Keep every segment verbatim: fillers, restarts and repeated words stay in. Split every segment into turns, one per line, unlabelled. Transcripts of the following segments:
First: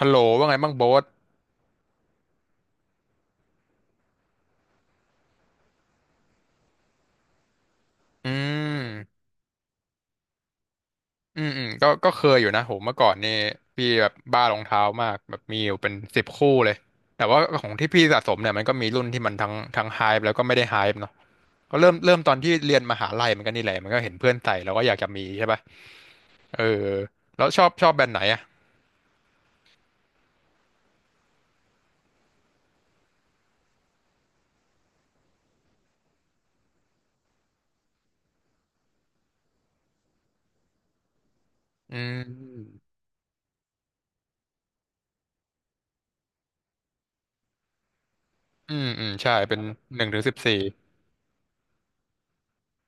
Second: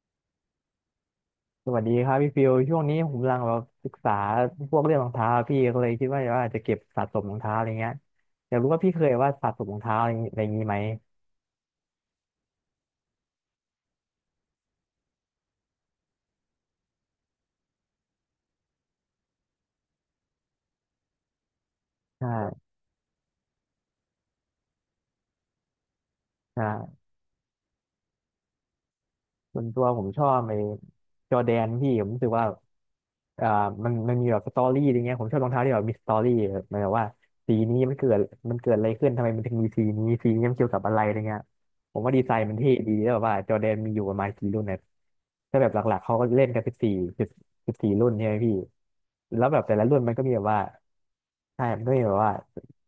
ฮัลโหลว่าไงบ้างโบ๊ท
สวัสดีครับพี่ฟิวช่วงนี้ผมกำลังแบบศึกษาพวกเรื่องรองเท้าพี่ก็เลยคิดว่าว่าจะเก็บสะสมรองเท้าอะไรเงี้ย
อื
อยากรู้ว่าพี่เคย
ม
ว่าสะสมรองเท้าอะไรอย่างงี้อะไรอย่างงี้ไหม
อืมอืมก็ก็เคยอยู่นะโหเมื่อก่อนนี่พี่แบบบ้ารองเท้ามากแบบมีอยู่เป็นสิบคู่เลยแต่ว่าของที่พี่สะสมเนี่ยมันก็มีรุ่นที่มันทั้งทั้งไฮป์แล้วก็ไม่ได้ไฮป์เนาะก็เริ่มเริ่มตอนที่
ใช่
เรียนมหาลัยมันก็นี่แหละมันก็เห็นเพื่อนใส่แล้วก็อยากจะมีใช่ป่ะเออ
ใช่
แล้วชอบชอบแบรนด์ไหนอ่ะ
ส่วนตัวผมชอบไอ้จอร์แดนพี่ผมรู้สึกว่าอ่ามันมันมีแบบสตอรี่อะไรเงี้ยผมชอบรองเท้าที่แบบมีสตอรี่แบบหมายความว่าสีนี้มันเกิดมันเกิดอะไรขึ้นทำไมมันถึงมีสีนี้สีนี้มันเกี่ยวกับอะไรอะไรเงี้ย
อื
ผมว่าดีไซน์มันเท่
ม
ดีแล้วแบบว่าจอร์แดนมีอยู่ประมาณกี่รุ่นเนยถ้าแบบหลักๆเขาก็เล่นกันสิบสี่สิบสิบสี่รุ่นใช่ไหมพี่
อืมอืมใช่
แล้ว
เป็
แบ
น
บแต่ละรุ่
ห
น
นึ่ง
มัน
ถึง
ก็มี
สิบ
แบบ
สี่
ว่าใช่มันก็มีแบบว่า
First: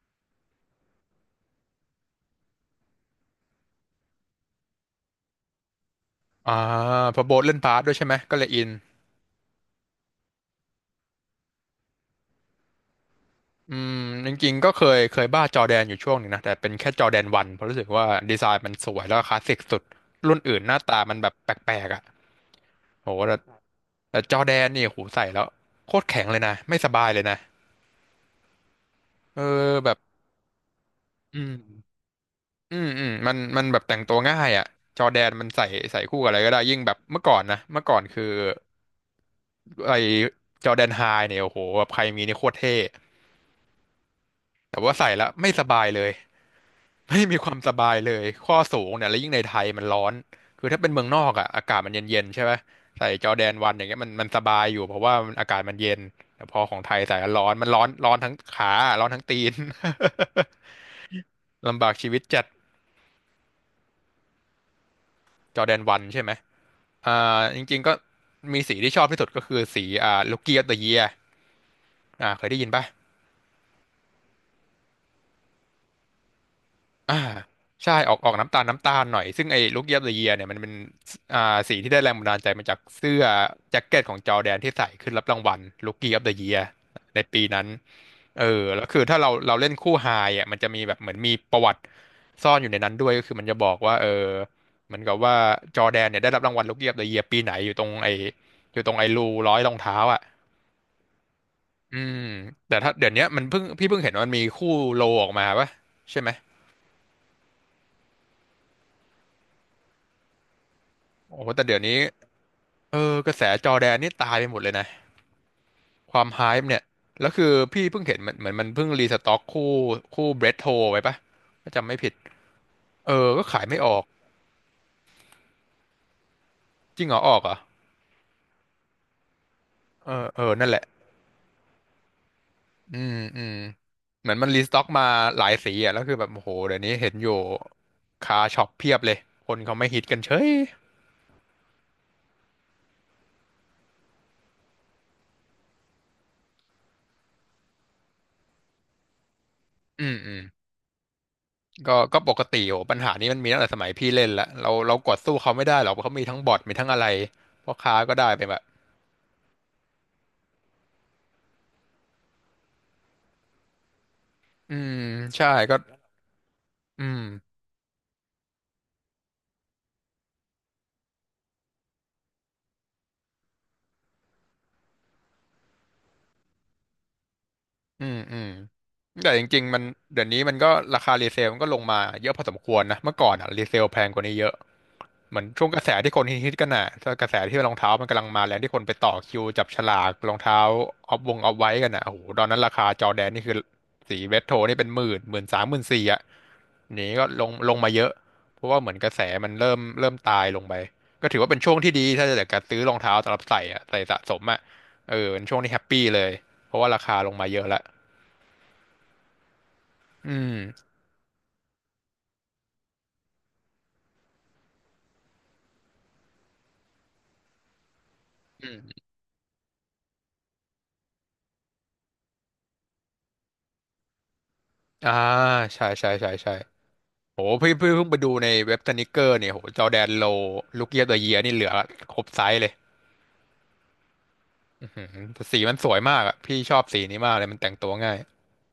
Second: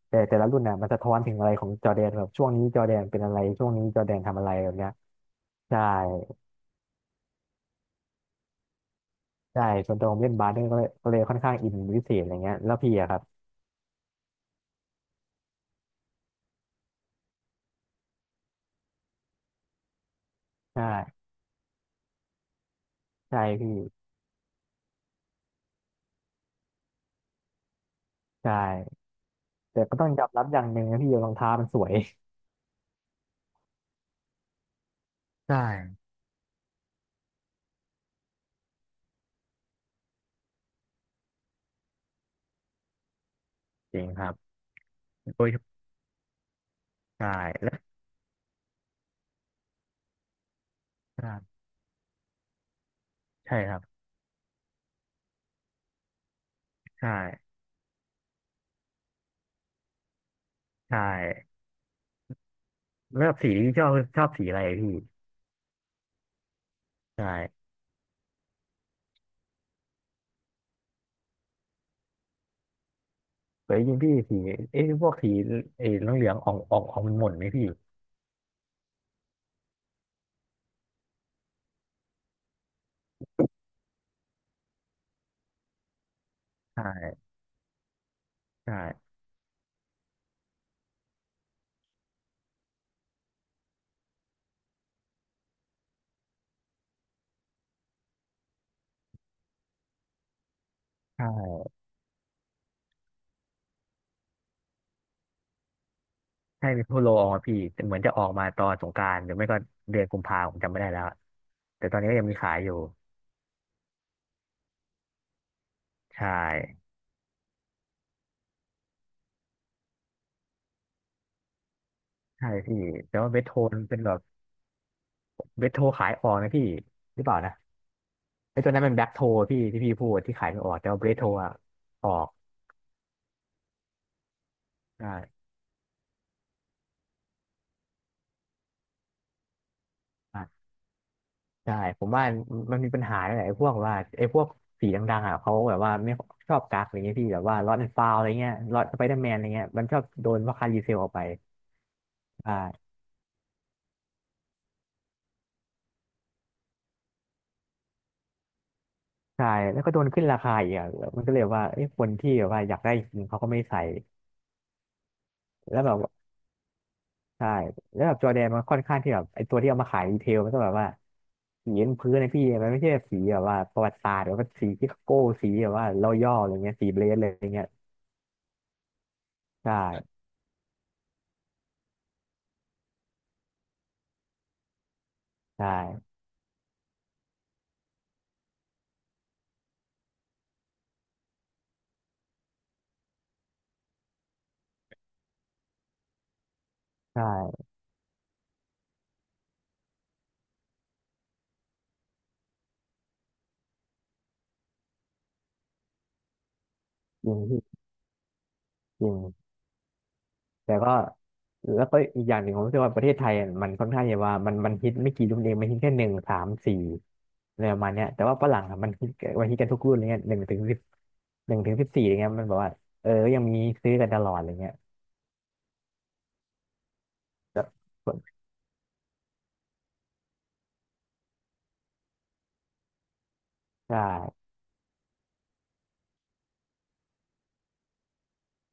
แต่แต่ละรุ่นน่ะมันสะท้อนถึงอะไรของจอร์แดนแบบช่วงนี้จอร์แดนเป็นอะไรช่วงนี้จอร์แดนทำอะไรแบบเนี้ยใช่
อ่าเพอโบ๊ทเล่นบาสด้วยใช่ไหมก็เลยอิน
ใช่ส่วนตัวผมเล่นบาสเนี่ยก็เลยก็เลยค่อนข้างอินเป็นพิเศษอะไรเงี้ยแล้วพี่อะครับ
อืมจริงๆก็เคยเคยบ้าจอแดนอยู่ช่วงหนึ่งนะแต่เป็นแค่จอแดนวันเพราะรู้สึกว่าดีไซน์มันสวยแล้วก็คลาสสิกสุดรุ่นอื่นหน้า
ใช่
ตามันแบบแปลกๆอ่ะโหแต่
ใช่พี่
แต่จอแดนนี่โหใส่แล้วโคตรแข็งเลยนะไม่สบายเลยนะ
ใช่
เออ
แต่
แบ
ก็
บ
ต้องยอมรับอย่างหนึ่งนะพี่รอง
อื
เท้า
ม
มันสวย
อืมอืมมันมันแบบแต่งตัวง่ายอ่ะจอแดนมัน
ใช่
ใส่ใส่คู่กับอะไรก็ได้ยิ่งแบบเมื่อก่อนนะเมื่อก่อนคือไอจอแดนไฮเนี่ยโอ้โหแบบใครมีนี่โคตรเท่
จริงครับ
แต่ว่าใส่แล้ว
โอ้
ไม่ส
ย
บายเลย ไม่
ใช่
มีความส
แล้ว
บายเลย ข้อสูงเนี่ยแล้วยิ่งในไทยมันร้อน คือถ้าเป็นเมืองน
ค
อก
รั
อ่ะ
บ
อากาศมันเย็นๆใช่ไหม ใส่จอร์แดน
ใช่
วั
ค
น
รั
อ
บ
ย่างเงี้ยมันมันสบายอยู่เพราะว่ามันอากาศมันเย็นแต่พอของไทย
ใช่
ใส่แล้วร้อน มันร้อนร้อนทั้งขา ร้อนทั้งตีน
ใช่
ลำบากชีวิตจัด
แล้วแบบสีที่ชอบชอบสีอะไรพี่
จอร์แดนวันใช่ไหมอ่าจ
ใช่
ริงๆก็มีสีที่ชอบที่สุดก็คือสีอ่าลูกี้ออฟเดอะเยียอ่าเคยได้ยินป่ะ
เคยยิงพี่สีเอ้ยพวกสีเอ้ยเหลืองๆออกออกออกมั
อ่า
นหม่นๆไหมพี่
ใช่ออกออกน้ำตาลน้ำตาลหน่อยซึ่งไอ้ลูกเยียบเดอะเยียเนี่ยมันเป็นอ่าสีที่ได้แรงบันดาลใจมาจากเสื้อแจ็คเก็ตของจอร์แดนที่ใส่ขึ้นรับรางวัลลูกเยียบเดอะเยีย
ใ
ใน
ช่
ปีนั้นเออแล้วคือ
ใช่
ถ้าเราเราเล่นคู่ไฮอ่ะมันจะมีแบบเหมือนมีประวัติซ่อนอยู่ในนั้นด้วยก็คือมันจะบอกว่าเออเหมือนกับว่าจอร์แดนเนี่ยได้รับรางวัลลูกเยียบเดอะเยียปีไหนอยู่ตรงไอ้อยู่ตรงไอ้รูร้อยรองเท้าอ่ะ
ใช่
อืมแต่ถ้าเดี๋ยวเนี้ยมันเพิ่งพี่เพิ่งเห็นว่ามันมีคู่โลออกมาปะใช่ไหม
ใช่มีโพโลออกมาพี่แต่เหมือนจะออกมาตอนสงกรานต์หรือไม่ก็เดือนกุมภาผมจำไม่ได้แล้ว
โอ้โหแต่เดี๋ยว
แต่ตอ
นี้
นนี้ก็ยังมีขายอยู่
เออกระแสจอร์แดนนี่ตายไปหมดเลยนะควา
ใช่
มไฮป์เนี่ยแล้วคือพี่เพิ่งเห็นมันเหมือนมันเพิ่งรีสต็อกคู่คู่เบรดโทไว้ปะถ้าจำไม่ผิด
ใช่พี่
เอ
แต่
อ
ว่าเว
ก็
ทโท
ขาย
น
ไม่ออ
เป็น
ก
แบบเวทโทขายออกนะพี่
จริงเหร
ห
อ
รือ
อ
เป
อ
ล่า
กเหร
นะ
อ่ะ
ไอ้ตัวนั้นเป็นแบ็คโทพี่ที่พี่พู
เอ
ด
อ
ที่
เอ
ขาย
อ
ไม่
นั่
อ
น
อ
แห
ก
ละ
แต่ว่าเวทโทอะออก
อืมอืมเหมือนมันรีสต็อกมา
ใช่
หลายสีอ่ะแล้วคือแบบโอ้โหเดี๋ยวนี้เห็นอยู่คาช็อปเพียบเลยคนเขาไม่ฮิตกันเฉ
อ่ะ
ย
ใช่ผมว่ามันมีปัญหาหลายพวกว่าไอ้พวกสีดังๆอ่ะเขาแบบว่าไม่ชอบกักอะไรเงี้ยพี่แบบว่าล็อตแอนด์ฟาวอะไรเงี้ยล็อตสไปเดอร์แมนอะไรเงี้ยมันชอบ
อืม
โด
อื
น
ม
ราคารีเซลออกไป
ก็ก็ปกติโอ้
ใช่
ปัญหานี้มันมีตั้งแต่สมัยพี่เล่นละเราเรากดสู้เขาไม่ได้หรอกเพราะเขามีทั้งบอทมีทั้งอะไรพ่อค้าก็ได้ไปแบบ
ใช่แล้วก็โดนขึ้นราคาอีกอ่ะมันก็เลยว่าไอ้คนที่แบบว่าอยากได้จริงเขาก็ไม่ใส่
อืมใช่ก็
แล้วแบบ
อืม
ใช่แล้วแบบจอร์แดนมันค่อนข้างที่แบบไอตัวที่เอามาขายดีเทลมันก็แบบว่าสีบนพื้นนะพี่มันไม่ใช่แบบสีแบบว่าประวัติศาสตร์หรือว่าสีที่โก้สีแบบว่าเราย่ออะไรเงี้ยสีเบรสเลยอะไรเงี้ย
อืมอืมแต่จริงๆ
ใช่
มันเดี๋ยวนี้มันก็ราคารีเซลมันก็ลงมาเยอะพอสมควรนะเมื่อก่อนอ่ะรีเซลแพงกว่านี้เยอะเหมือน
ใช
ช่วงกระแสที่
่
คนฮิตๆกันน่ะถ้ากระแสที่รองเท้ามันกำลังมาแรงที่คนไปต่อคิวจับฉลากรองเท้าออฟวงออฟไว้กันน่ะโอ้โหตอนนั้นราคาจอร์แดนนี่คือสีเรดโทนี่เป็นหมื่นหมื่นสามหมื่นสี่อ่ะหนี
ใ
ก็ลง
ช่
ลงมาเยอะเพราะว่าเหมือนกระแสมันเริ่มเริ่มตายลงไปก็ถือว่าเป็นช่วงที่ดีถ้าจะเกิดการซื้อรองเท้าสำหรับใส่อ่ะใส่สะสมอ่ะเออเป็นช่วงที่แฮปปี้เลยเพราะว่าราคา
จ
ล
ริ
ง
ง
มาเย
พี่
อะละ
จริง
อืม
แต่ก็แล้วก็อีกอย่างหนึ่งผมรู้สึกว่าประเทศไทยอะมันค่อนข้างจะว่ามันมันฮิตไม่กี่รุ่นเองมันฮิตแค่หนึ่งสามสี่อะไรประมาณเนี้ยแต่ว่าฝรั่ง
อื
อะมัน
ม
ฮิตมันฮิตกันทุกรุ่นอะไรเงี้ยหนึ่งถึงสิบหนึ่งถึงสิบสี่อะไรเงี้ยมันแบบว่าเออยังมีซื้อกันตลอดอะไรเงี้ย
อ่าใช่ใช่ใช่ใช่โห
ก็
พี่พี่เพิ่งไปดูในเว็บสนิเกอร์เนี่ยโหจอร์แดนโลลูกเยียบเอเยียนี่เหลือครบไซส์เลย
ใช่
อื้อหือแต่สีมันสวยมากอ่ะพี่ชอบสีนี้มากเลยมันแต่งตัวง่าย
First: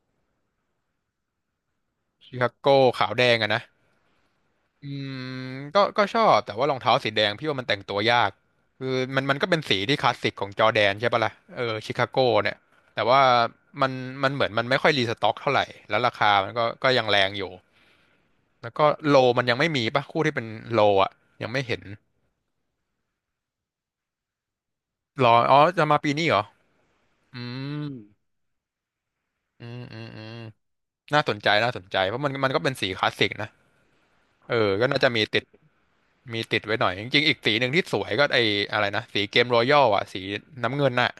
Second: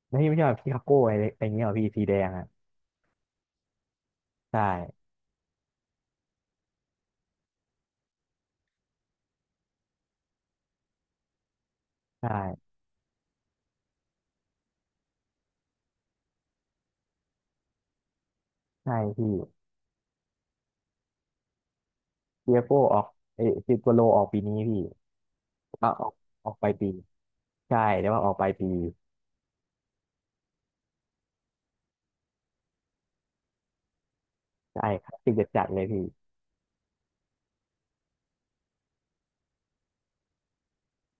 แล้วพี่ไม่ชอบพี่คาโก้อะไรอะไรเงี้ยเหรอพี่สีแดง
ชิ
อ่ะ
คาโก้ขาวแดงอะนะ
ใช่
อืมก็ก็ชอบแต่ว่ารองเท้าสีแดงพี่ว่ามันแต่งตัวยากคือมันมันก็เป็นสีที่คลาสสิกของจอร์แดนใช่ปะล่ะเออชิคา
ใ
โก้เนี่ย
ช่
แต่ว่ามันมันเหมือนมันไม่ค่อยรีสต็อกเท่าไหร่แล้วราคามันก็ก็ยังแรงอยู่ แล้วก็
ใช่
โล
พี่
มันยังไม่มีปะคู่ที่เป็นโลอ่ะยังไม่เห็น
เปียโก้ออกเอยซิโกโลออกปีนี้พี่
รออ๋อจะ
อ่ะ
มา
ออ
ปี
ก
นี้เหรอ
ออกไปลายปี
อื
ใช่
ม
แต่ว่าออกไปลายปี
อืมอืมอืมน่าสนใจน่าสนใจเพราะมันมันก็เป็นสีคลาสสิกนะเออก็
ใช่
น่า
ค
จะ
รับ
มี
ติด
ติด
จัดๆเลยพี่
มีติดไว้หน่อยจริงๆอีกสีหนึ่งที่สวยก็ไออะไรนะสีเกมรอยัลอ่ะสีน้ำเงินน่ะ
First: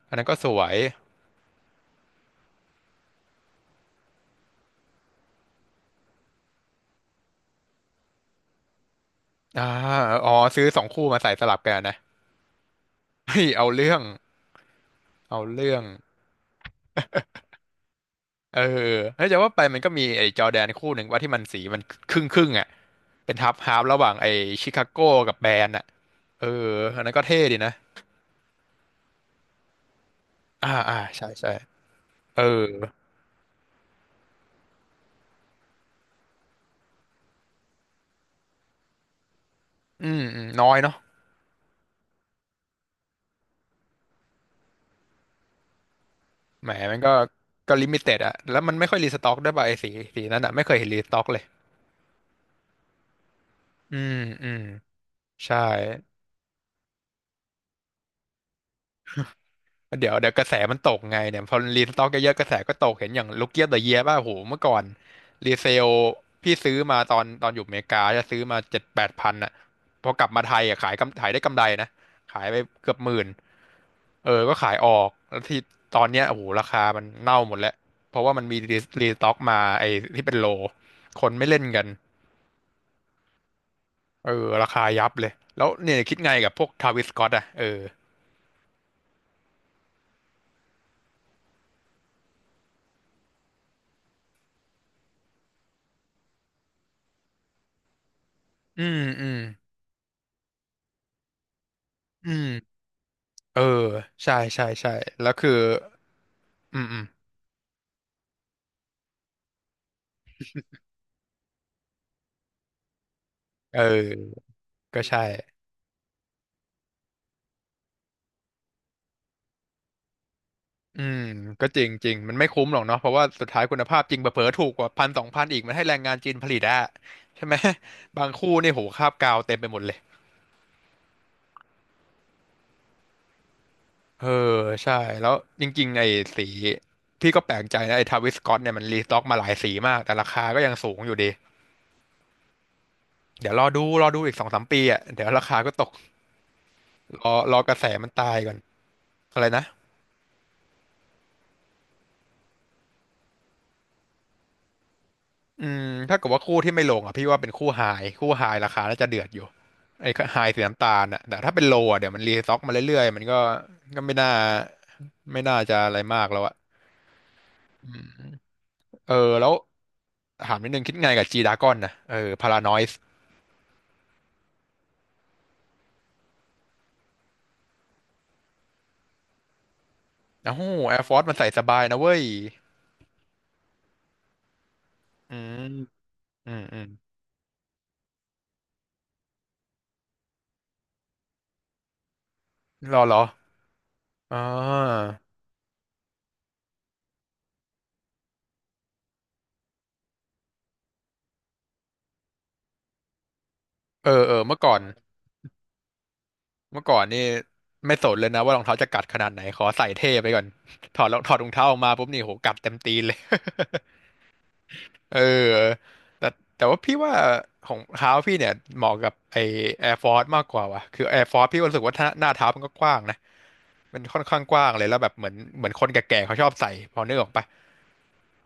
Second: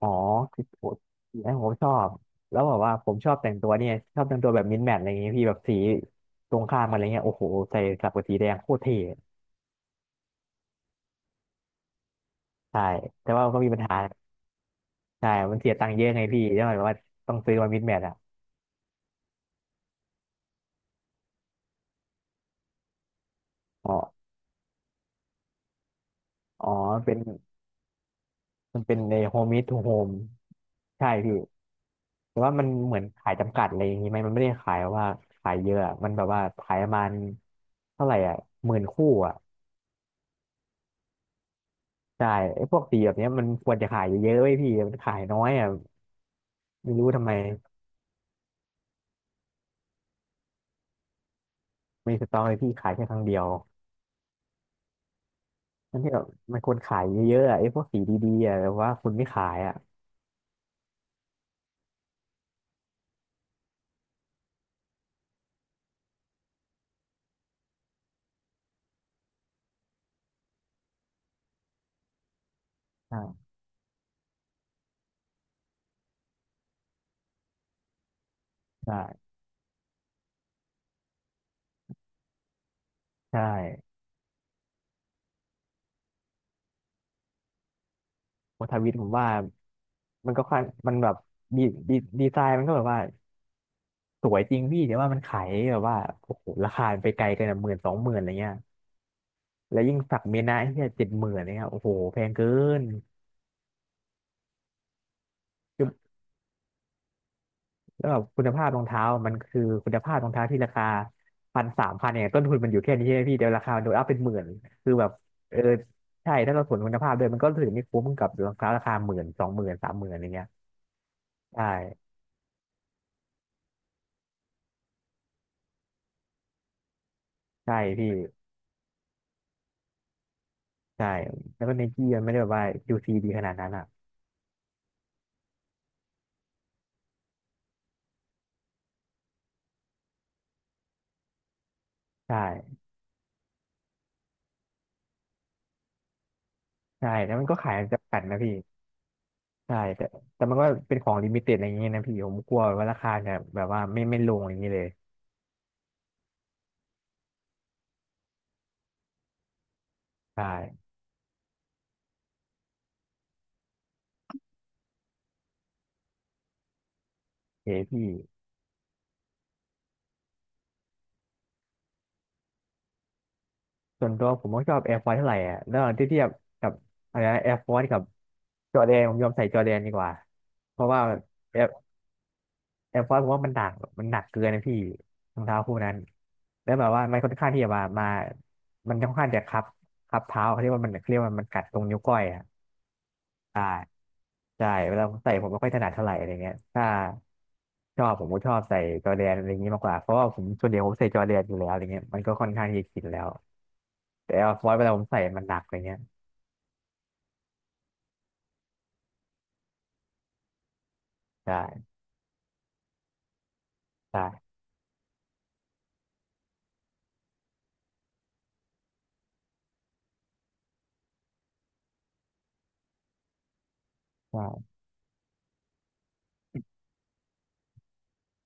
อ๋อ
อันนั้นก็สว
คือ
ย
โอ้ยนะผมชอบแล้วแบอกว่าผมชอบแต่งตัวเนี่ยชอบแต่งตัวแบบมินแมทอะไรเงี้ยพี่แบบสีตรงข้ามกันอะไรเงี้ยโอ้โหใส่สับกับสีแดงโคตรเท่
อ่าอ๋อซื้อสองคู่มาใส่สลับกันนะ
ใช่แต่
เฮ้
ว่า
ย
ก็
เอา
มีปัญ
เรื่อ
หา
ง
ใช่
เอา
มันเสี
เรื่
ย
อง
ตังค์เยอะไงพี่แล้วหมวว่าต้องซื้อมามินแมทอ่ะ
เออเฮ้ยจะว่าไปมันก็มีไอ้จอร์แดนคู่หนึ่งว่าที่มันสีมันครึ่งครึ่งอ่ะเป็นทับฮาล์ฟ
อ๋
ระหว่าง
อ
ไอ้ชิคาโก้กับแบรนด์อ่ะเอ
อ๋
อ
อ
อันนั้
เป็
น
น
ก็เท่ดีนะ
มันเป็นในโฮมมิ to โฮม
อ่าอ่า
ใช่
ใช่
พี่
ใช่
แต่
เออ
ว่ามันเหมือนขายจำกัดอะไรอย่างนี้ไหมมันไม่ได้ขายว่าขายเยอะอะมันแบบว่าขายประมาณเท่าไหร่อ่ะหมื่นคู่อ่ะ
อืมอืม น้อยเนาะ
ใช่ไอ้พวกสีแบบเนี้ยมันควรจะขายเยอะๆไว้ยพี่มันขายน้อยอ่ะ
แหม
ไม่
มัน
รู้
ก็
ทำไม
ก็ลิมิเต็ดอะแล้วมันไม่ค่อยรีสต็อกด้วยป่ะไอ้สีสีนั้นอะไม่เคยเห็นรีสต็อกเลย
มีสต็อกเลยพี่ขายแค่ครั้งเดียว
อืม อืม ใช่
นั่นที่แบบมันควรขายเยอะๆอะไอ้พวกสีดีๆอ่ะแต่ว่าคุณไม่ขายอ่ะ
เดี๋ยวเดี๋ยวกระแสมันตกไงเนี่ยพอรีสต็อกเยอะๆกระแสก็ตกเห็นอย่างลูกเกียบเดอะเยียป่ะโหเมื่อก่อนรีเซลพี่ซื้อมาตอนตอนอยู่อเมริกาจะซื้อมาเจ็ดแปดพันอ่ะพอกลับมาไทยอ่ะขายกำขายได้กำไรนะขายไปเกือบห
ใช่
มื่นเออก็ขายออกแล้วที่ตอนเนี้ยโอ้โหราคามันเน่าหมดแล้วเพราะว่ามันมีรี
ใช่
รีสต็อกมาไอ้ที่เป็นโลคนไม่เล่นกัน
ใช่
เออราคายับเลยแล้วเนี่ยคิดไงกับพวกทาวิสสก็อตอ่ะเออ
โอทาวิทผมว่ามันก็ค่อนมันแบบดีดีดีไซน์มันก็แบบว่า สวยจริงพี่แต่ว่ามันขายแบบว่าโอ้โหราคามันไปไกลกันหมื่นสองหมื่นอะไรเงี้ย
อืมอืม
แล้วยิ่งสักเมยนะที่เจ็ดหมื่นเนี่ยโอ้โหแพ
อื
งเกิ
ม
น
เออใช่ใช่ใช่แล้วคือ
คือ
อืมอืม
แล้วแบบคุณภาพรองเท้ามันคือคุณภาพรองเท้าที่ราคาพันสามพันเนี่ยต้นทุนมันอยู่แค่นี้ใช่ไหมพี่เดี๋ยวราคา
เ
มันโดนอัพเป็นหมื่
ออ
นคือ
ก็
แบบ
ใช่
เออใช่ถ้าเราสวนคุณภาพเลยมันก็ถือไม่คุ้มกับรองเท้าราคาหมื่นสองหมื่นสามหมื่นอะไรเงี้ย
อืม
ใช่
ก็จริงจริงมันไม่คุ้มหรอกเนาะเพราะว่าสุดท้ายคุณภาพจริงเผลอๆถูกกว่าพันสองพันอีกมันให้แรงงานจีนผลิตอะใช่ไหม
ใช่พี่
บางคู่นี่โหคราบกาวเต็มไปหมดเลย
ใช่แล้วก็ไนกี้มันไม่ได้แบบว่ายูซีดีขนาดนั้นอ่ะ
เออใช่แล้วจริงๆไอ้สีพี่ก็แปลกใจนะไอ้ทาวิสสก็อตเนี่ยมันรีสต็อกมาหลายสีมากแต่ราคาก็ยังสูงอยู่ดี
ใช่
เดี๋ยวรอดูรอดูอีกสองสามปีอ่ะเดี๋ยวราคาก็ตก
ใช่
ร
แล้
อ
วมัน
ร
ก็
อก
ขาย
ระแสมัน
จำกัด
ตา
นะ
ยก่
พี่
อนอะไรนะ
ใช่แต่แต่มันก็เป็นของลิมิเต็ดอะไรอย่างเงี้ยนะพี่ผมกลัวว่าราคาเนี่ยแบบว่าไม่ไม่ลงอย่างเงี้ยเลย
อืมถ้าเกิดว่าคู่ที่ไม่ลงอ่ะพี่ว่าเป็นคู่ไฮคู่ไฮราคาน่าจะเดือดอยู่ไอ้
ใ
ไฮสีน้ำ
ช่
ตาลอ่ะแต่ถ้าเป็นโลอ่ะเดี๋ยวมันรีซ็อกมาเรื่อยๆมันก็ก็ไม่น่าไม่น่าจะอะไรมากแล้วอ่ะ
โอเฮ
อื
พี่
มเออแล้วถามนิดนึงคิดไงกับจีดากอนนะเออพารานอยส์
ส่วนตัวผมก็ชอบแอร์ฟอร์เท่าไหร่อ่ะแล้วที่เทียบกับอะไรนะแอร์ฟอร์กับจอร์แดนผมยอมใส่จอร์แดนดีกว่า
โอ้โห
เพราะ
แอ
ว่า
ร์ฟอร์สมันใส่
แอ
ส
ร์
บายนะเว้ย
แอร์ฟอร์ผมว่ามันหนักมันหนักเกินนะพี่
อื
รองเท้า
ม
คู่นั้น
อืม
แล้ว
อื
แบ
ม
บว่ามันค่อนข้างที่จะมามามันค่อนข้างจะคับคับเท้าเขาเรียกว่ามันเขาเรียกว่ามันกัดตรงนิ้วก้อยอ่ะ
รอเหรอ
ใช่
อ่
ใช่เวลา
า
ผมใส่ผมไม่ค่อยถนัดเท่าไหร่อะไรเงี้ยถ้าชอบผมก็ชอบใส่จอร์แดนอะไรอย่างนี้มากกว่าเพราะว่าผมส่วนใหญ่ผมใส่จอร์แดนอยู่แล้วอะไรเงี้ยมันก็ค่อนข้างที่จะชินแล้ว
เออ
แต่
เออ
แอร์
เมื่อ
ฟอ
ก่อ
ร์เว
น
ลาผมใส่มันหนักอะไรเงี้ย
เมื่อก่อนนี่ไม่สนเลยนะว่ารองเท้าจะกัดขนาดไหนขอใส่เท่ไปก่อน ถอดรองถอดรอง
ใช่
เท้าออกมาปุ๊บนี่โหกัดเต็มตีนเลย
ใช่
เออแต่แต่ว่าพี่ว่าของเท้าพี่เนี่ยเหมาะกับไอ Air Force มากกว่าว่ะคือ แอร์ ฟอร์ซ พี่ก็รู้สึกว่าถ้าหน้าเท้ามันก็กว้างนะมันค่อนข้างกว้าง
ใช่
เลยแล้วแบบเหมือนเหมือนคนแก่ๆเขาชอบใส่พอนึกออกปะ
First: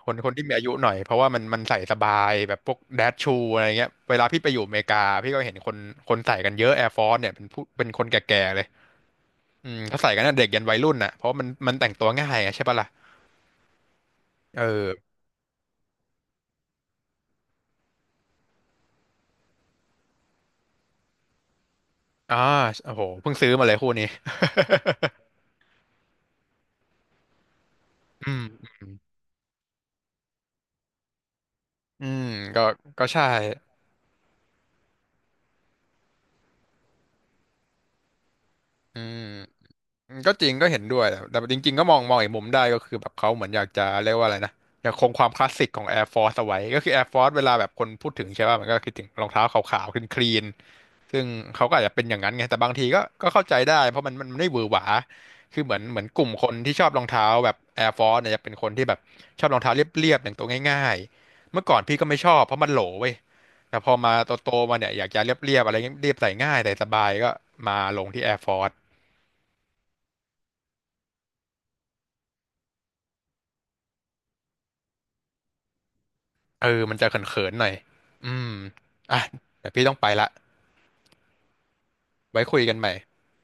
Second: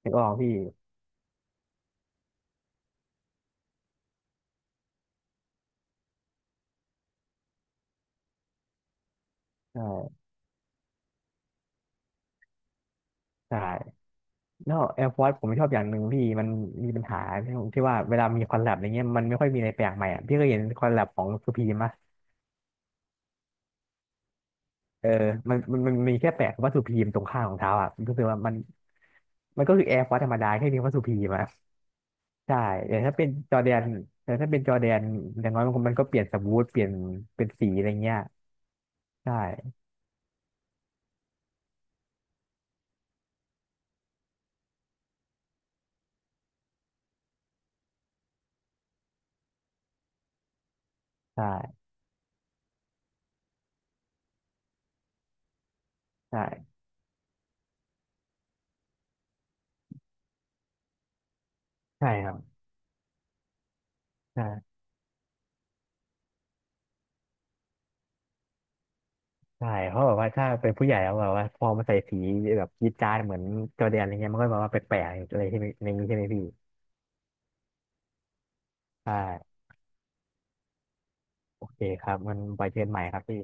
ค
นึ
น
กอ
ค
อ
น
ก
ที่
พี่
มีอายุหน่อยเพราะว่ามันมันใส่สบายแบบพวกแดชชูอะไรเงี้ยเวลาพี่ไปอยู่อเมริกาพี่ก็เห็นคนคนใส่กันเยอะ Air Force เนี่ยเป็นผู้เป็นคนแก่ๆเลย อืมเขาใส่
ใช่
กันตั้งแต่เด็กยันวัยรุ่นน่ะเพราะมันมันแต่งตัวง่ายอะใช่ปะล่ะ
ใช่
เออ
แล้วแอร์ฟอร์ผมชอบอย่างหนึ่งพี่มันมีปัญหาที่ผมที่ว่าเวลามีคอลแลบอะไรเงี้ยมันไม่ค่อยมีอะไรแปลกใหม่อ่ะพี่เคยเห็นคอลแลบของสุพีมะ
อ่าโอ้โหเพิ่งซื้อมาเลยคู่นี้
เออมันมันมันมีแค่แปะคำว่าสุพีมตรงข้างของเท้าอ่ะรู้สึก
อื
ว่ามัน
ม
มันก็คือแอร์ฟอร์ธรรมดาแค่มีคำว่าสุพีมอะ
อืม
ใช่
ก็
อย่าง
ก็
ถ้า
ใช่
เป็นจอร์แดนแต่ถ้าเป็นจอร์แดนอย่างน้อยมันก็มันก็เปลี่ยนสมูทเปลี่ยนเป็นสีอะไรเงี้ย
อืม
ใช่
อืมก็จริงก็เห็นด้วยแต่แต่จริงๆก็มองมองอีกมุมได้ก็คือแบบเขาเหมือนอยากจะเรียกว่าอะไรนะอยากคงความคลาสสิกของ Air Force เอาไว้ก็คือ แอร์ ฟอร์ซ เวลาแบบคนพูดถึงใช่ป่ะมันก็คิดถึงรองเท้าขาวๆคลีนๆซึ่งเขาก็
ใช่
อาจจะเป็นอย่างนั้นไงแต่บางทีก็ก็เข้าใจได้เพราะมันมันมันไม่หวือหวาคือเหมือนเหมือนกลุ่ม
ใช่
คนที่ชอบรองเท้าแบบ Air Force เนี่ยจะเป็นคนที่แบบชอบรองเท้าเรียบๆอย่างตัวง่ายๆเมื่อก่อนพี่ก็
ใช่
ไม่
ค
ช
รั
อ
บ
บเพราะมันโหลเว้ยแต่พอมา
ใช่
โตๆมาเนี่ยอยากจะเรียบๆอะไรเงี้ยเรียบใส่ง่ายใส่สบายก็มาลงที่ Air Force
ใช่เพราะแบบว่าถ้าเป็นผู้ใหญ่แล้วแบบว่าพอมาใส่สีแบบจี๊ดจ๊าดเหมือนจอร์แดนอะไรเงี้ยมันก็แบบว่าแปลกๆอะไรที่ในนี้ใช่ไหมพี่
เออมันจะเขินๆหน่อย อืม
ใช่
อ่ะแต่พี่ต้องไปละ
โอเคครับมัน
ไว้คุย
ไป
กัน
เชิ
ให
ญ
ม่
ใหม่ครับพี่